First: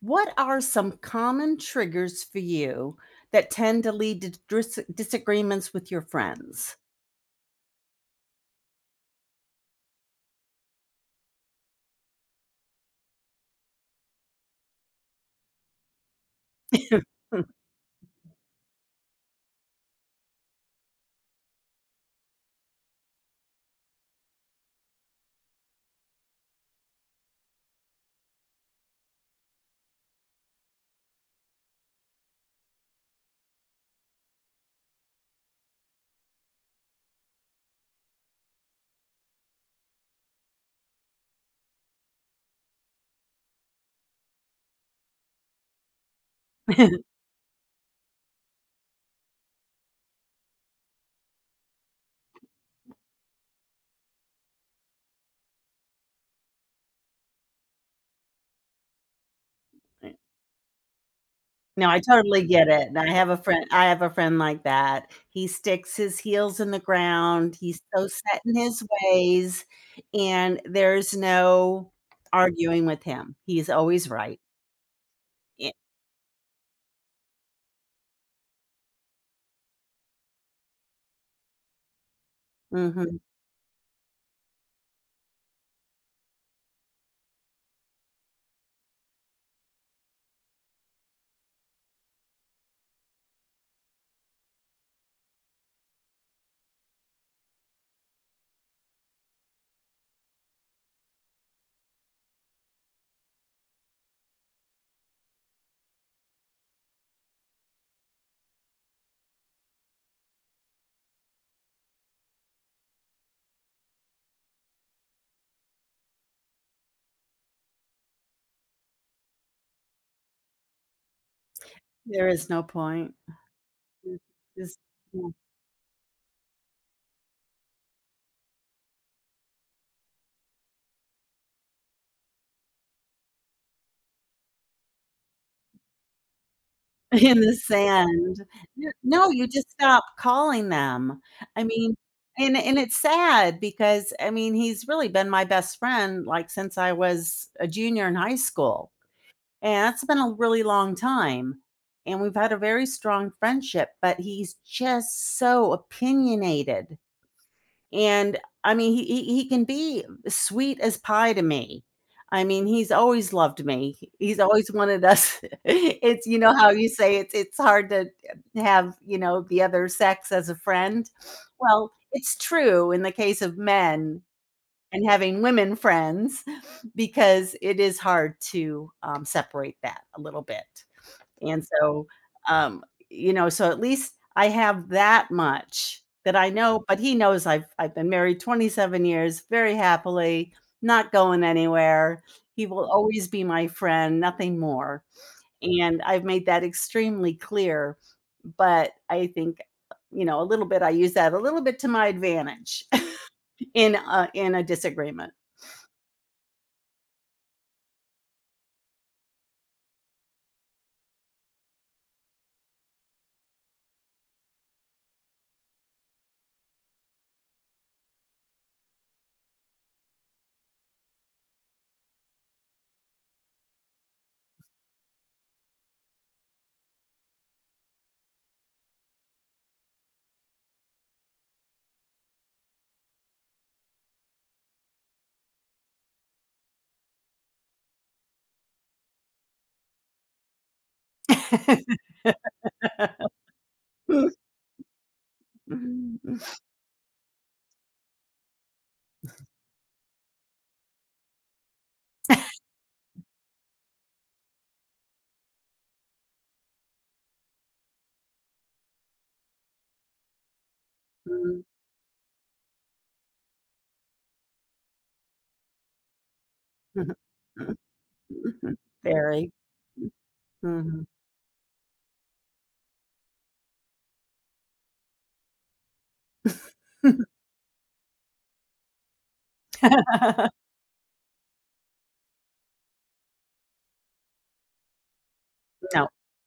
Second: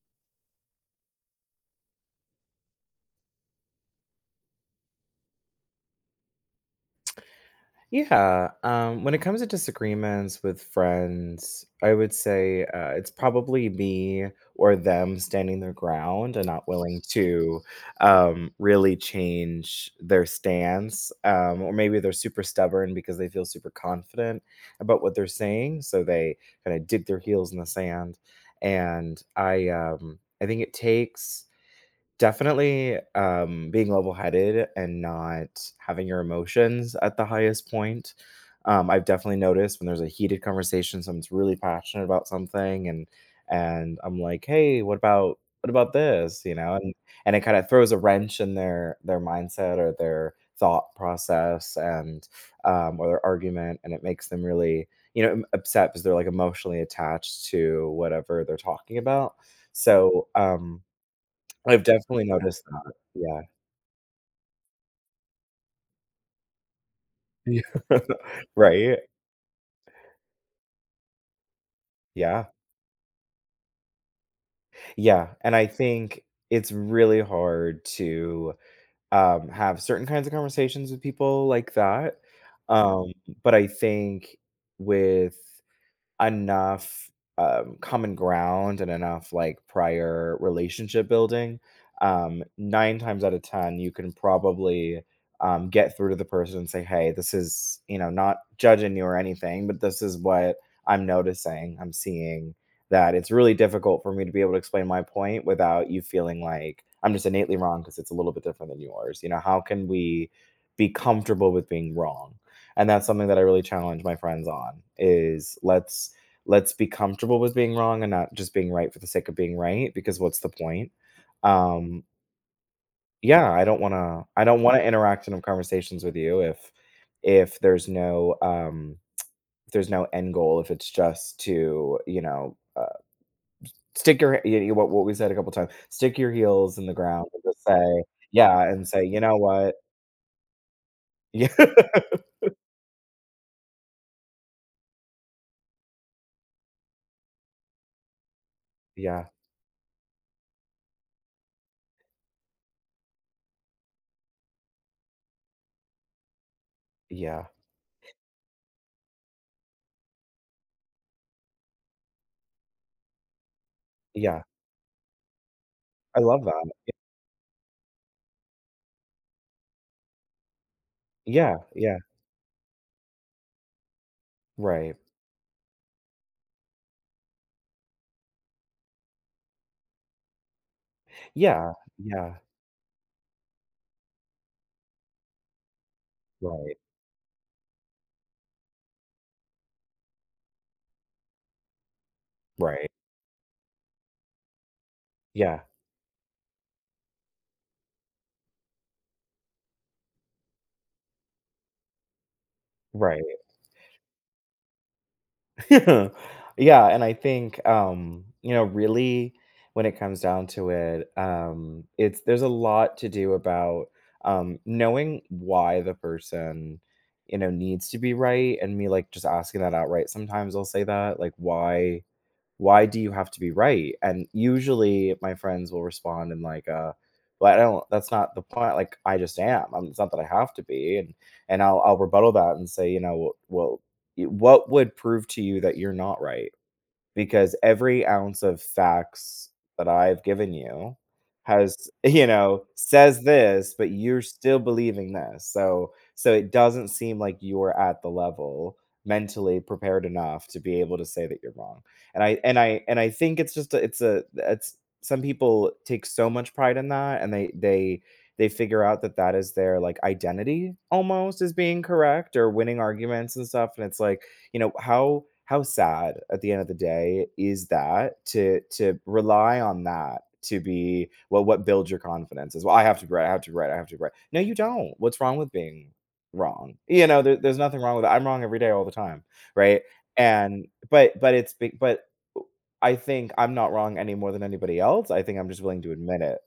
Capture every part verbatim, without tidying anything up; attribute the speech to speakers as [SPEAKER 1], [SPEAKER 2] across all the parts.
[SPEAKER 1] What are some common triggers for you that tend to lead to dis- disagreements with your friends?
[SPEAKER 2] Yeah, um, when it comes to disagreements with friends, I would say uh, it's probably me or them standing their ground and not willing to um, really change their stance. Um, or maybe they're super stubborn because they feel super confident about what they're saying. So they kind of dig their heels in the sand. And I, um, I think it takes definitely, um, being level-headed and not having your emotions at the highest point. Um, I've definitely noticed when there's a heated conversation, someone's really passionate about something, and and I'm like, "Hey, what about what about this?" You know, and and it kinda throws a wrench in their their mindset or their thought process and, um, or their argument, and it makes them really, you know, upset because 'cause they're, like, emotionally attached to whatever they're talking about. So, um I've
[SPEAKER 1] No, I
[SPEAKER 2] definitely
[SPEAKER 1] totally
[SPEAKER 2] noticed
[SPEAKER 1] get it.
[SPEAKER 2] that,
[SPEAKER 1] And I have a
[SPEAKER 2] yeah.
[SPEAKER 1] friend I have a friend like that. He sticks his heels in the ground. He's
[SPEAKER 2] Yeah.
[SPEAKER 1] so set in his
[SPEAKER 2] Right?
[SPEAKER 1] ways, and there's no
[SPEAKER 2] Yeah.
[SPEAKER 1] arguing with him. He's always right.
[SPEAKER 2] Yeah, and I
[SPEAKER 1] Yeah.
[SPEAKER 2] think it's really hard to, um, have certain kinds of conversations with people like that, um,
[SPEAKER 1] Mhm.
[SPEAKER 2] but I think with enough, um, common ground and enough, like, prior relationship building, um, nine times out of ten, you can probably, um, get through to the person and say, "Hey, this is," you know, not judging you or anything, but, "This is what I'm noticing, I'm seeing, that it's really difficult for me to be able to explain my point without you feeling like I'm just innately wrong because it's a little bit different than yours." You know, how can we be comfortable with being wrong? And that's something that I really challenge my friends on, is let's let's be comfortable with being wrong and not just being right for the sake of being right, because what's the point? Um,
[SPEAKER 1] There is no point.
[SPEAKER 2] yeah, I don't want
[SPEAKER 1] Mm,
[SPEAKER 2] to I don't want
[SPEAKER 1] just
[SPEAKER 2] to interact
[SPEAKER 1] yeah,
[SPEAKER 2] in conversations with you if if there's no um if there's no end goal, if it's just to, you know, uh, stick your you know, what what we said a couple times, stick your heels in the ground
[SPEAKER 1] in
[SPEAKER 2] and
[SPEAKER 1] the
[SPEAKER 2] just say,
[SPEAKER 1] sand.
[SPEAKER 2] yeah, and
[SPEAKER 1] N
[SPEAKER 2] say, "You
[SPEAKER 1] no,
[SPEAKER 2] know
[SPEAKER 1] you just
[SPEAKER 2] what?"
[SPEAKER 1] stop calling them. I mean, and and it's sad because, I mean, he's really been my best friend, like, since I was a junior in high school,
[SPEAKER 2] Yeah.
[SPEAKER 1] and that's been a really long time, and we've had a very strong friendship, but he's just so opinionated.
[SPEAKER 2] Yeah,
[SPEAKER 1] And I mean, he he he can be sweet as pie to me. I mean, he's always loved me.
[SPEAKER 2] yeah,
[SPEAKER 1] He's
[SPEAKER 2] yeah.
[SPEAKER 1] always wanted us,
[SPEAKER 2] I
[SPEAKER 1] it's you
[SPEAKER 2] love
[SPEAKER 1] know how you
[SPEAKER 2] that.
[SPEAKER 1] say it's it's hard to have, you know, the other sex as a friend?
[SPEAKER 2] Yeah,
[SPEAKER 1] Well,
[SPEAKER 2] yeah,
[SPEAKER 1] it's true in the case of men
[SPEAKER 2] right.
[SPEAKER 1] and having women friends because it is hard to, um, separate that a little bit. And
[SPEAKER 2] Yeah,
[SPEAKER 1] so,
[SPEAKER 2] yeah,
[SPEAKER 1] um, you know, so at least I have that much that I
[SPEAKER 2] right,
[SPEAKER 1] know, but he knows I've I've been married twenty-seven years very happily, not going anywhere. He
[SPEAKER 2] right.
[SPEAKER 1] will always be my friend, nothing more.
[SPEAKER 2] Yeah,
[SPEAKER 1] And I've made that extremely clear, but I think, you know, a little bit I use that a little bit to my advantage
[SPEAKER 2] right.
[SPEAKER 1] in a in a disagreement.
[SPEAKER 2] Yeah, and I think, um, you know, really, when it comes down to it, um, it's there's a lot to do about um knowing why the person, you know, needs to be right, and me like just asking that outright. Sometimes I'll say that, like, why why do you have to be right? And usually my friends will respond in like, uh well, I don't. That's not the point. Like, I just am. I it's not that I have to be. And and I'll I'll rebuttal that and say, you know, well, well, y- what would prove to you that you're not right? Because every ounce of facts that I've given you has, you know, says this, but you're still believing this. So so it doesn't seem like you're at the level mentally prepared enough to be able to say that you're wrong. And I and I and I think it's just a, it's a it's some people take so much pride in that, and they they they figure out that that is their like identity, almost, is being correct or winning arguments and stuff. And it's like, you know, how how sad at the end of the day is that, to to
[SPEAKER 1] Very.
[SPEAKER 2] rely on that to
[SPEAKER 1] Mhm.
[SPEAKER 2] be, well, what builds your confidence is, well, I have to be right, I have to be right, I have to be right. No, you don't. What's wrong with being wrong? You know, there, there's nothing wrong with it. I'm wrong every day, all the time. Right. And but but it's be- but I think I'm not wrong any more than anybody else. I think I'm just willing to
[SPEAKER 1] No.
[SPEAKER 2] admit it.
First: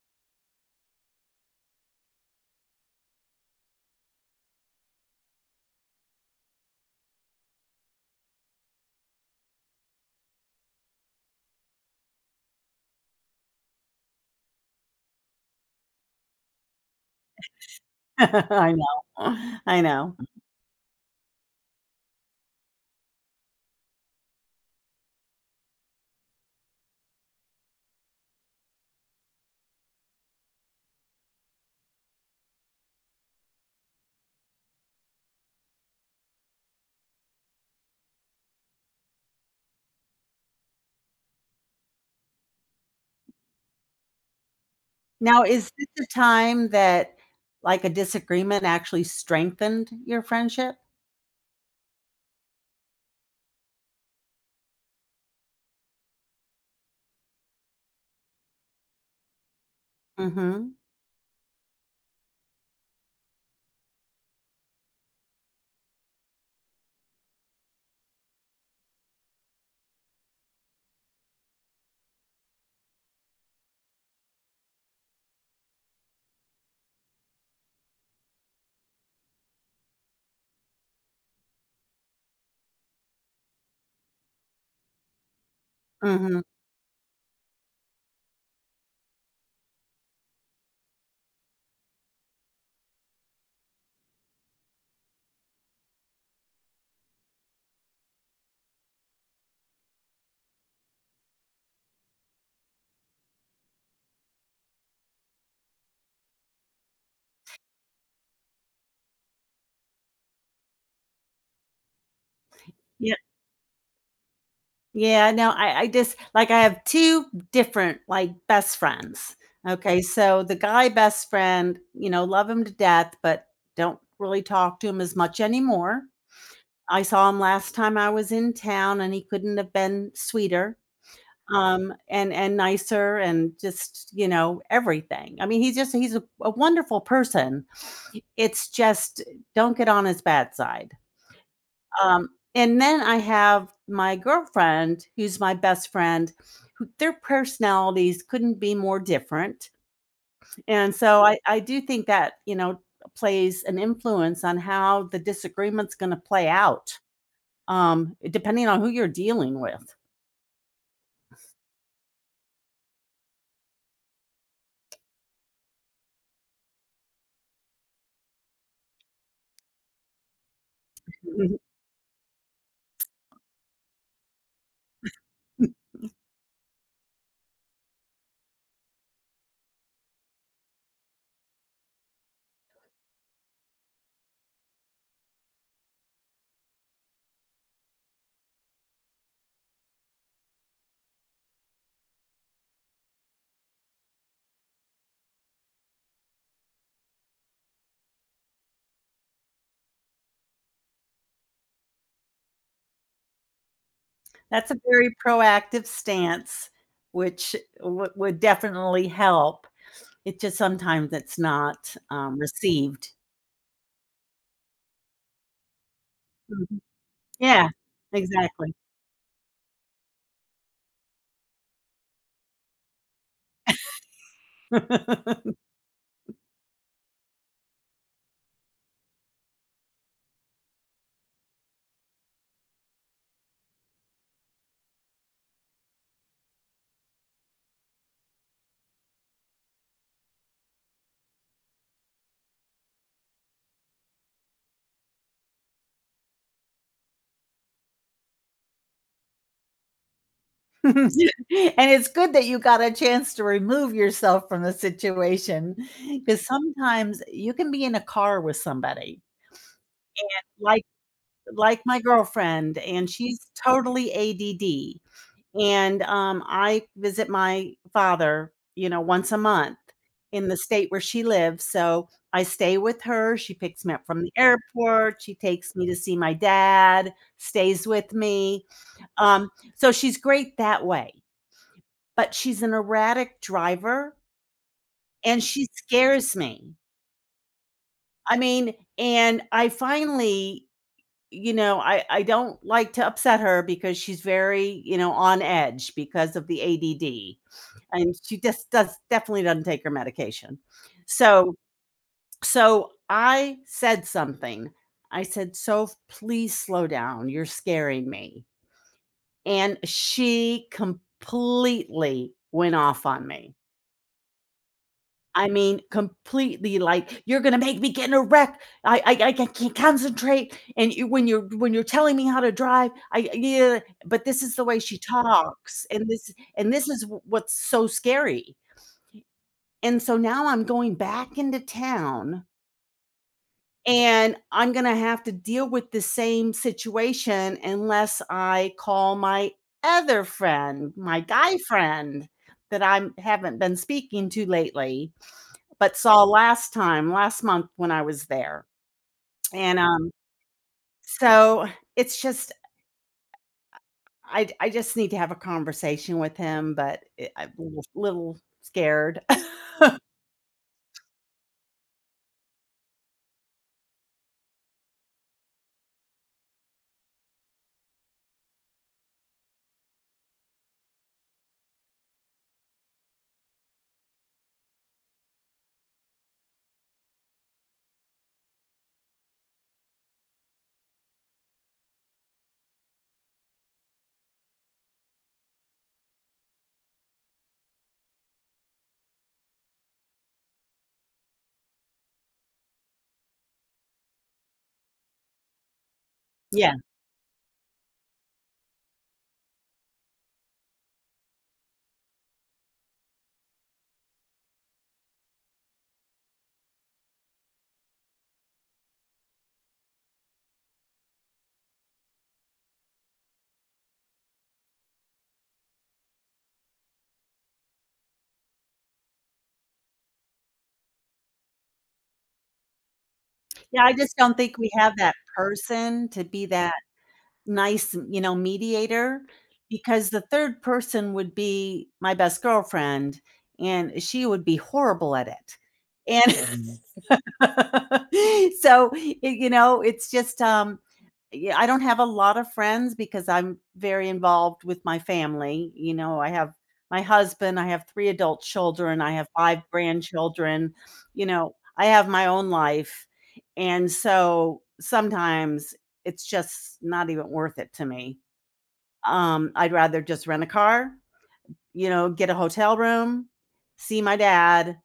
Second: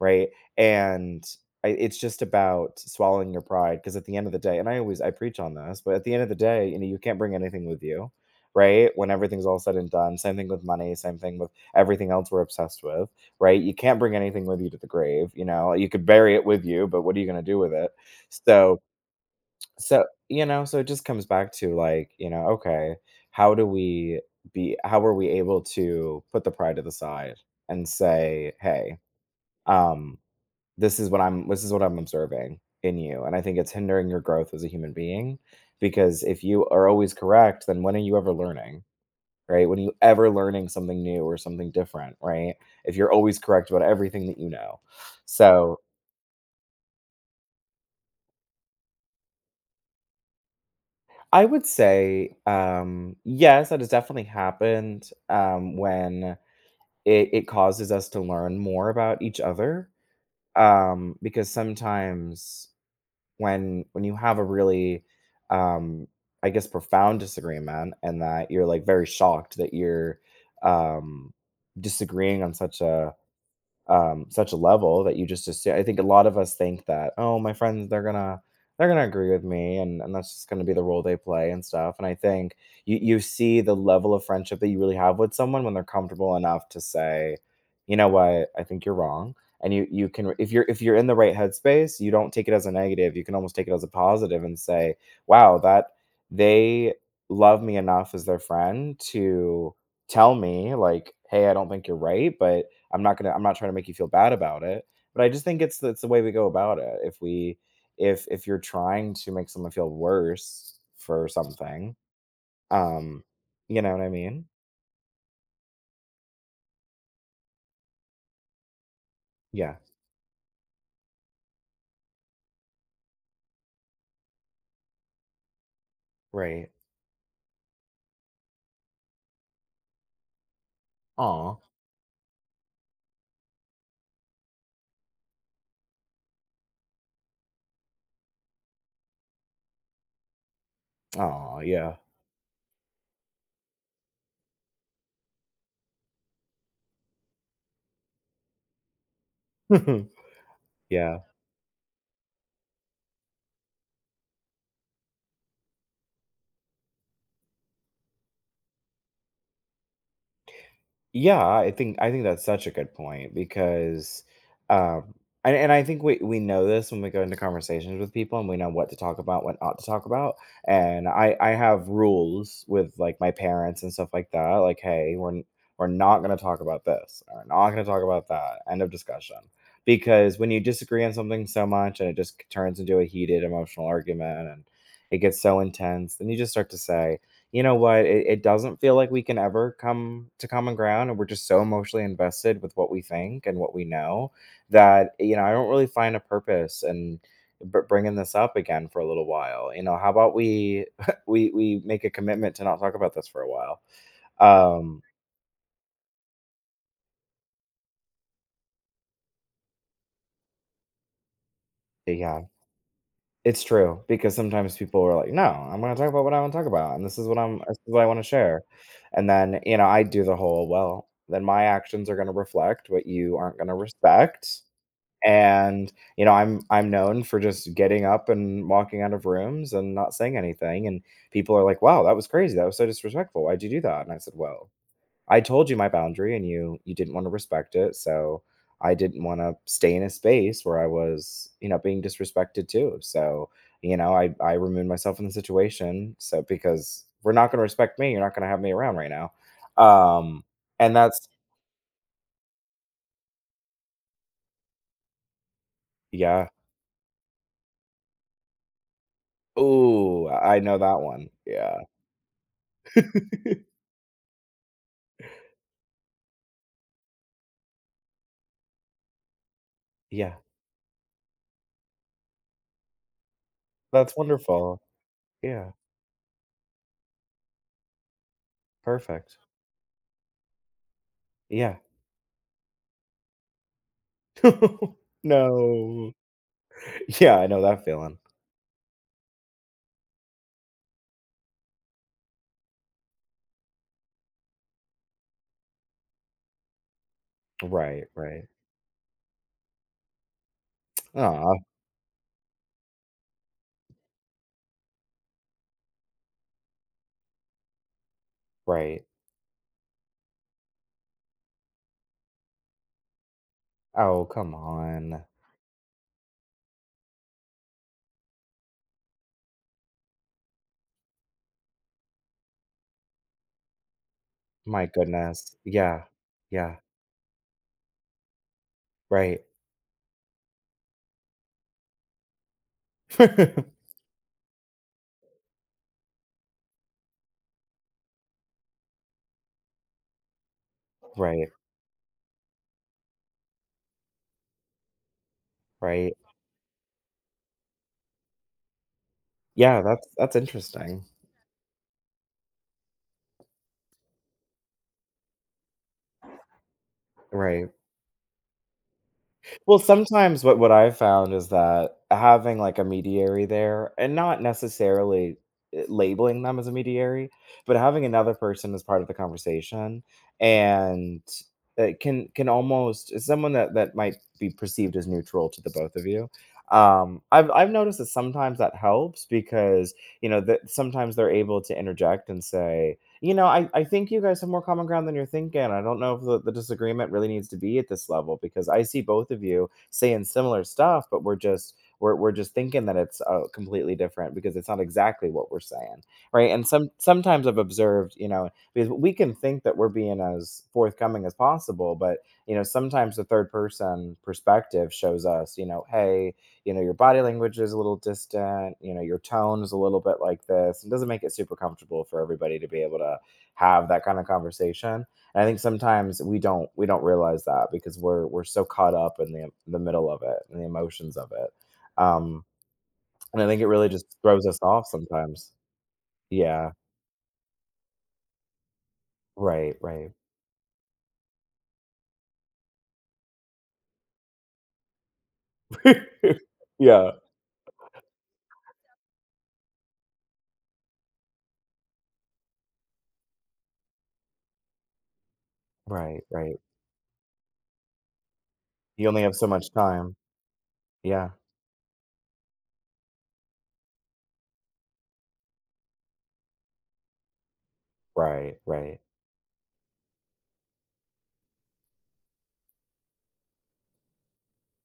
[SPEAKER 2] Right. and I It's just about swallowing your pride, because at the end of the day, and I always I preach on this, but at the end of the day, you know, you can't bring anything with you, right? When everything's all said and done, same thing with money, same thing with everything else we're obsessed with, right? You can't bring anything with you to the grave, you know? You could bury it with you, but what are you gonna do with it?
[SPEAKER 1] I
[SPEAKER 2] So
[SPEAKER 1] know. I
[SPEAKER 2] so,
[SPEAKER 1] know.
[SPEAKER 2] you know, so it just comes back to, like, you know, okay, how do we be how are we able to put the pride to the side and say, "Hey, um, this is what I'm, this is what I'm observing in you. And I think it's hindering your growth as a human being because if you are always correct, then when are you ever learning? Right? When are you ever learning something new or something different, right? If you're always correct about everything that you know."
[SPEAKER 1] Now is
[SPEAKER 2] So
[SPEAKER 1] this the time that, like, a disagreement actually strengthened your friendship?
[SPEAKER 2] I would say, um, yes, that has definitely happened, um, when it, it causes us to learn more about each other.
[SPEAKER 1] Mhm.
[SPEAKER 2] Um, because sometimes, when when you have a really, um, I guess, profound disagreement, and that you're like very shocked that you're um, disagreeing on such a, um, such a level that you just assume. I think a lot of us think that, oh, my friends, they're gonna they're gonna agree with me, and and that's just gonna be the role they play and stuff. And I think you you see the level of friendship that you really have with someone when they're comfortable
[SPEAKER 1] Mhm.
[SPEAKER 2] enough to say, "You know what, I think you're wrong." And you you can, if you're if you're in the right headspace, you don't take it as a negative. You can almost take it as a positive and say, wow, that they love me enough as their friend to tell me, like, hey, I don't think you're right, but I'm not gonna I'm not trying to make you feel bad about it, but I just think it's it's the way we go about it. If we if if you're trying to make someone feel worse for something,
[SPEAKER 1] Yeah.
[SPEAKER 2] um, you know what I mean?
[SPEAKER 1] Yeah, no, I I just like, I have two different, like, best friends.
[SPEAKER 2] Yeah,
[SPEAKER 1] Okay, so the guy best friend, you know, love him to death, but don't really talk to him as much anymore.
[SPEAKER 2] right.
[SPEAKER 1] I saw him last time I was in town, and he couldn't have been sweeter.
[SPEAKER 2] Aw.
[SPEAKER 1] Um, and and nicer and just, you know, everything. I mean, he's just he's a a wonderful person. It's just don't get on his bad side.
[SPEAKER 2] Aw, yeah.
[SPEAKER 1] Um, and then I have my girlfriend, who's my best friend, who their personalities couldn't be more different. And
[SPEAKER 2] Yeah.
[SPEAKER 1] so I I do think that, you know, plays an influence on how the disagreement's gonna play out, um, depending on who you're dealing with.
[SPEAKER 2] Yeah, I think I think that's such a good point, because, um, and, and I think we we know this when we go into conversations with people, and we know what to talk about, what not to talk about. And I I have rules with, like, my parents and stuff like that. Like, hey, we're n- we're not going to talk about this. We're not going to talk about that. End of discussion. Because when you disagree on something so much and it just turns into a heated emotional argument and it gets so intense, then you just start to say, you know what? It, it doesn't feel like we can ever come to common ground. And we're just so emotionally invested with what we think and what we know that, you know, I don't really find a purpose in br- bringing this up again for a little while. You know, how about we, we, we make a commitment to not talk about this for a while?
[SPEAKER 1] That's a
[SPEAKER 2] Um,
[SPEAKER 1] very proactive stance, which would would definitely help. It just sometimes it's not, um,
[SPEAKER 2] yeah,
[SPEAKER 1] received.
[SPEAKER 2] it's true, because sometimes people are like, "No, I'm going to talk about what I want to talk
[SPEAKER 1] Mhm.
[SPEAKER 2] about. And this is what I'm,
[SPEAKER 1] Yeah,
[SPEAKER 2] this is what I want to share."
[SPEAKER 1] exactly.
[SPEAKER 2] And then, you know, I do the whole, well, then my actions are going to reflect what you aren't going to respect. And, you know, I'm I'm known for just getting up and walking out of rooms and not saying anything, and people are like, "Wow, that was crazy. That was so disrespectful. Why'd you do that?" And I said, "Well, I told you my boundary, and you you didn't wanna respect it, so I didn't wanna stay in a space where I was, you know, being disrespected too. So, you know, I I removed myself from the situation, so because we're not gonna respect me, you're not gonna have me around right now." Um, and
[SPEAKER 1] And
[SPEAKER 2] that's—
[SPEAKER 1] it's good that you got a chance to remove yourself from the situation because
[SPEAKER 2] Yeah.
[SPEAKER 1] sometimes you can be in a car with somebody
[SPEAKER 2] Ooh, I know
[SPEAKER 1] like
[SPEAKER 2] that one.
[SPEAKER 1] like
[SPEAKER 2] Yeah.
[SPEAKER 1] my girlfriend, and she's totally A D D. And um, I visit my father, you know, once a month
[SPEAKER 2] Yeah,
[SPEAKER 1] in the state where she lives. So I stay with her. She picks me up
[SPEAKER 2] that's
[SPEAKER 1] from the
[SPEAKER 2] wonderful.
[SPEAKER 1] airport. She
[SPEAKER 2] Yeah,
[SPEAKER 1] takes me to see my dad, stays with me.
[SPEAKER 2] perfect.
[SPEAKER 1] Um, so she's great that way,
[SPEAKER 2] Yeah.
[SPEAKER 1] but she's an erratic driver, and she
[SPEAKER 2] No.
[SPEAKER 1] scares me.
[SPEAKER 2] Yeah, I know that feeling.
[SPEAKER 1] I mean, and I finally you know, I I don't like to upset her because she's very, you know, on edge because of the A D D,
[SPEAKER 2] Right,
[SPEAKER 1] and she
[SPEAKER 2] right.
[SPEAKER 1] just does definitely doesn't take her medication. So
[SPEAKER 2] Aw,
[SPEAKER 1] so I said something. I said, "So please slow down. You're scaring me."
[SPEAKER 2] right.
[SPEAKER 1] And she completely went off on me.
[SPEAKER 2] Oh, come on.
[SPEAKER 1] I mean, completely, like, "You're gonna make me get in a wreck. I I I can't concentrate, and you when you're when you're telling me how to drive, I, yeah." But this is the way
[SPEAKER 2] My
[SPEAKER 1] she
[SPEAKER 2] goodness.
[SPEAKER 1] talks,
[SPEAKER 2] Yeah,
[SPEAKER 1] and this and
[SPEAKER 2] yeah,
[SPEAKER 1] this is w what's so scary.
[SPEAKER 2] right.
[SPEAKER 1] And so now I'm going back into town, and I'm gonna have to deal with the same situation unless I call my other friend, my
[SPEAKER 2] Right,
[SPEAKER 1] guy friend, that I haven't been speaking to lately but
[SPEAKER 2] right.
[SPEAKER 1] saw last time, last month when I was there. And,
[SPEAKER 2] Yeah, that's
[SPEAKER 1] um,
[SPEAKER 2] that's interesting.
[SPEAKER 1] so it's just I I just need to have a conversation with him, but it I'm a
[SPEAKER 2] Right.
[SPEAKER 1] little little scared.
[SPEAKER 2] Well, sometimes what what I've found is that having, like, a mediary there, and not necessarily, eh, labeling them as a mediary, but having another person as part of the conversation, and it can can almost it's someone that that might be perceived as neutral to the both of you. Um, I've I've noticed that sometimes that helps because, you know, that sometimes they're able to interject and say, you know, I, I think you guys have more common ground than you're thinking. I don't know if the, the disagreement really needs to be at this level, because I see both of you saying similar stuff, but we're just we're, we're just thinking that it's, uh, completely different because it's not exactly what we're saying, right? And
[SPEAKER 1] Yeah.
[SPEAKER 2] some sometimes I've observed, you know, because we can think that we're being as forthcoming as possible, but you know, sometimes the third person perspective shows us, you know, hey, you know, your body language is a little distant, you know, your tone is a little bit like this. It doesn't make it super comfortable for everybody to be able to have that kind of conversation. And I think sometimes we don't we don't realize that because we're we're so caught up in the the middle of it and the emotions of it. Um and I think it
[SPEAKER 1] Yeah,
[SPEAKER 2] really
[SPEAKER 1] I
[SPEAKER 2] just
[SPEAKER 1] just don't
[SPEAKER 2] throws
[SPEAKER 1] think
[SPEAKER 2] us
[SPEAKER 1] we
[SPEAKER 2] off
[SPEAKER 1] have that
[SPEAKER 2] sometimes.
[SPEAKER 1] person to be
[SPEAKER 2] Yeah.
[SPEAKER 1] that nice, you know, mediator
[SPEAKER 2] Right,
[SPEAKER 1] because
[SPEAKER 2] right.
[SPEAKER 1] the third person would be my best girlfriend, and she would be horrible at it.
[SPEAKER 2] Yeah.
[SPEAKER 1] And so it, you know it's just um yeah, I don't have a lot of friends because I'm very involved with my family. You know,
[SPEAKER 2] Right,
[SPEAKER 1] I have
[SPEAKER 2] right.
[SPEAKER 1] my husband, I have three adult children,
[SPEAKER 2] You
[SPEAKER 1] I
[SPEAKER 2] only
[SPEAKER 1] have
[SPEAKER 2] have so
[SPEAKER 1] five
[SPEAKER 2] much time.
[SPEAKER 1] grandchildren. You
[SPEAKER 2] Yeah.
[SPEAKER 1] know, I have my own life, and so sometimes it's just not even worth it to me.
[SPEAKER 2] Right, right.
[SPEAKER 1] um I'd rather just rent a car, you know, get a hotel room, see my dad,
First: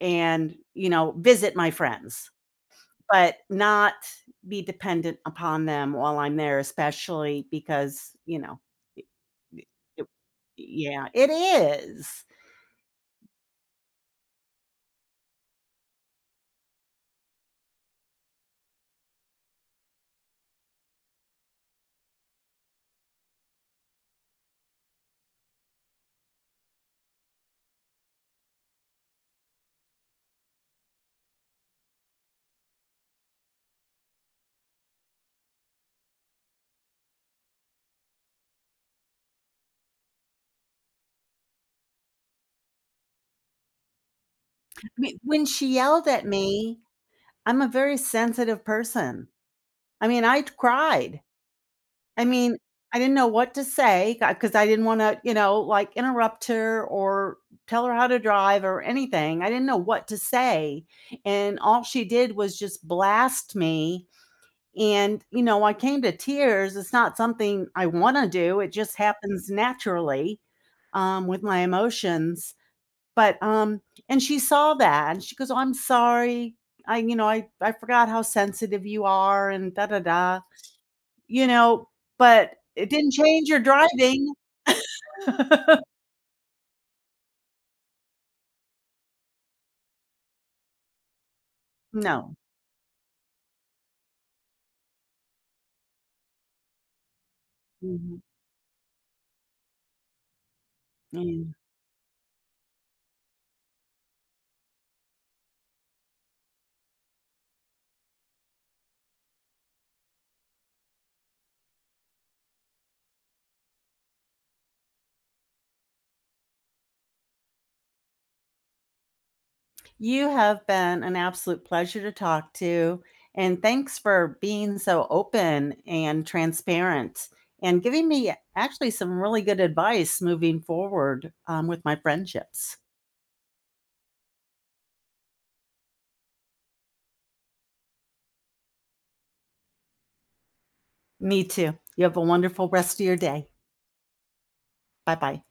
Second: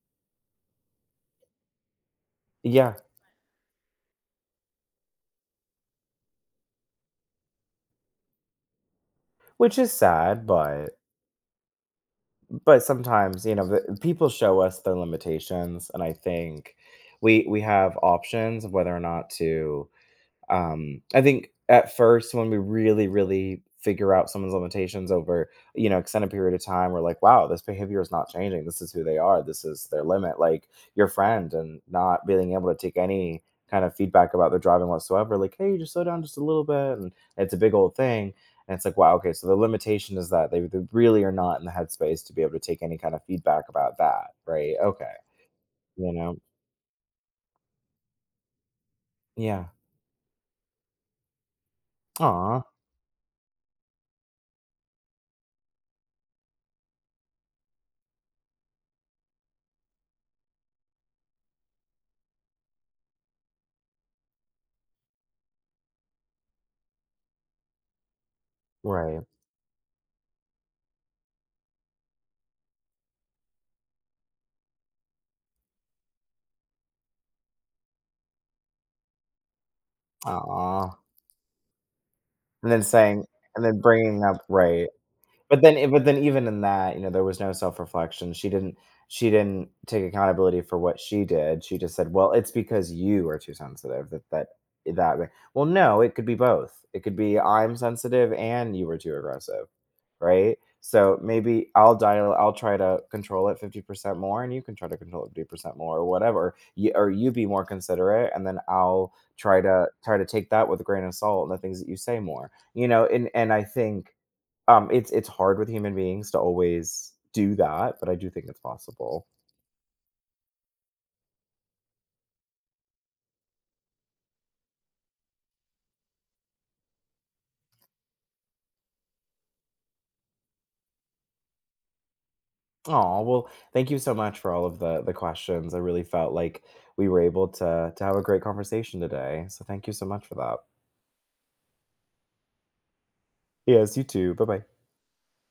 [SPEAKER 1] and, you know, visit my friends,
[SPEAKER 2] Yeah.
[SPEAKER 1] but not be dependent upon them while I'm there, especially because, you know, it it
[SPEAKER 2] Which is sad, but
[SPEAKER 1] Yeah, it is.
[SPEAKER 2] but sometimes, you know, the, people show us their limitations, and I think we we have options of whether or not to, um, I think at first when we really, really figure out someone's limitations over, you know, extended period of time, we're like, wow, this behavior is not changing. This is who they are. This is their limit. Like, your friend and not being able to take any kind of feedback about their driving whatsoever. Like, hey, just slow down just a little bit. And it's a big old thing. And it's like, wow, okay, so the limitation is that they, they really are not in the headspace to be able to take any kind of feedback about that, right?
[SPEAKER 1] I
[SPEAKER 2] Okay.
[SPEAKER 1] mean, when she yelled
[SPEAKER 2] You
[SPEAKER 1] at
[SPEAKER 2] know?
[SPEAKER 1] me, I'm a very sensitive person.
[SPEAKER 2] Yeah.
[SPEAKER 1] I mean, I cried. I mean,
[SPEAKER 2] Aw.
[SPEAKER 1] I didn't know what to say, because I didn't wanna, you know, like, interrupt her or tell her how to drive or anything. I didn't know what to say, and all she did was just blast me. And, you know, I came to tears. It's not something I wanna do, it just
[SPEAKER 2] Right.
[SPEAKER 1] happens naturally, um, with my emotions, but, um and she saw that, and she goes, "Oh, I'm sorry. I you know, I I forgot how sensitive you are and da da da."
[SPEAKER 2] Aw.
[SPEAKER 1] You know, but
[SPEAKER 2] And then
[SPEAKER 1] it didn't
[SPEAKER 2] saying
[SPEAKER 1] change your
[SPEAKER 2] and then bringing
[SPEAKER 1] driving.
[SPEAKER 2] up, right. But then e but then even in that, you know, there was no self-reflection. She didn't she didn't take accountability for what she did. She just said, "Well,
[SPEAKER 1] No.
[SPEAKER 2] it's because you are too sensitive, that that that—" Well, no, it could be both. It could be, "I'm
[SPEAKER 1] Mhm.
[SPEAKER 2] sensitive and you were too aggressive." Right? So
[SPEAKER 1] Yeah.
[SPEAKER 2] maybe I'll dial, I'll try to control it fifty percent more, and you can try to control it fifty percent more, or whatever. You, or you be more considerate, and then I'll try to try to take that with a grain of salt and the things that you say more, you know. And and I think, um, it's it's hard with human beings to always do that, but I do think it's possible.
[SPEAKER 1] You have been an absolute pleasure to talk to, and thanks for being so open and transparent and giving me actually some really good advice moving forward, um, with my friendships.
[SPEAKER 2] Oh, well, thank you so much for all of the the questions. I really felt like we were able to to have a great conversation today. So thank you so much for that.
[SPEAKER 1] Me too. You have a wonderful rest of your day.
[SPEAKER 2] Yes, you too. Bye bye.
[SPEAKER 1] Bye bye.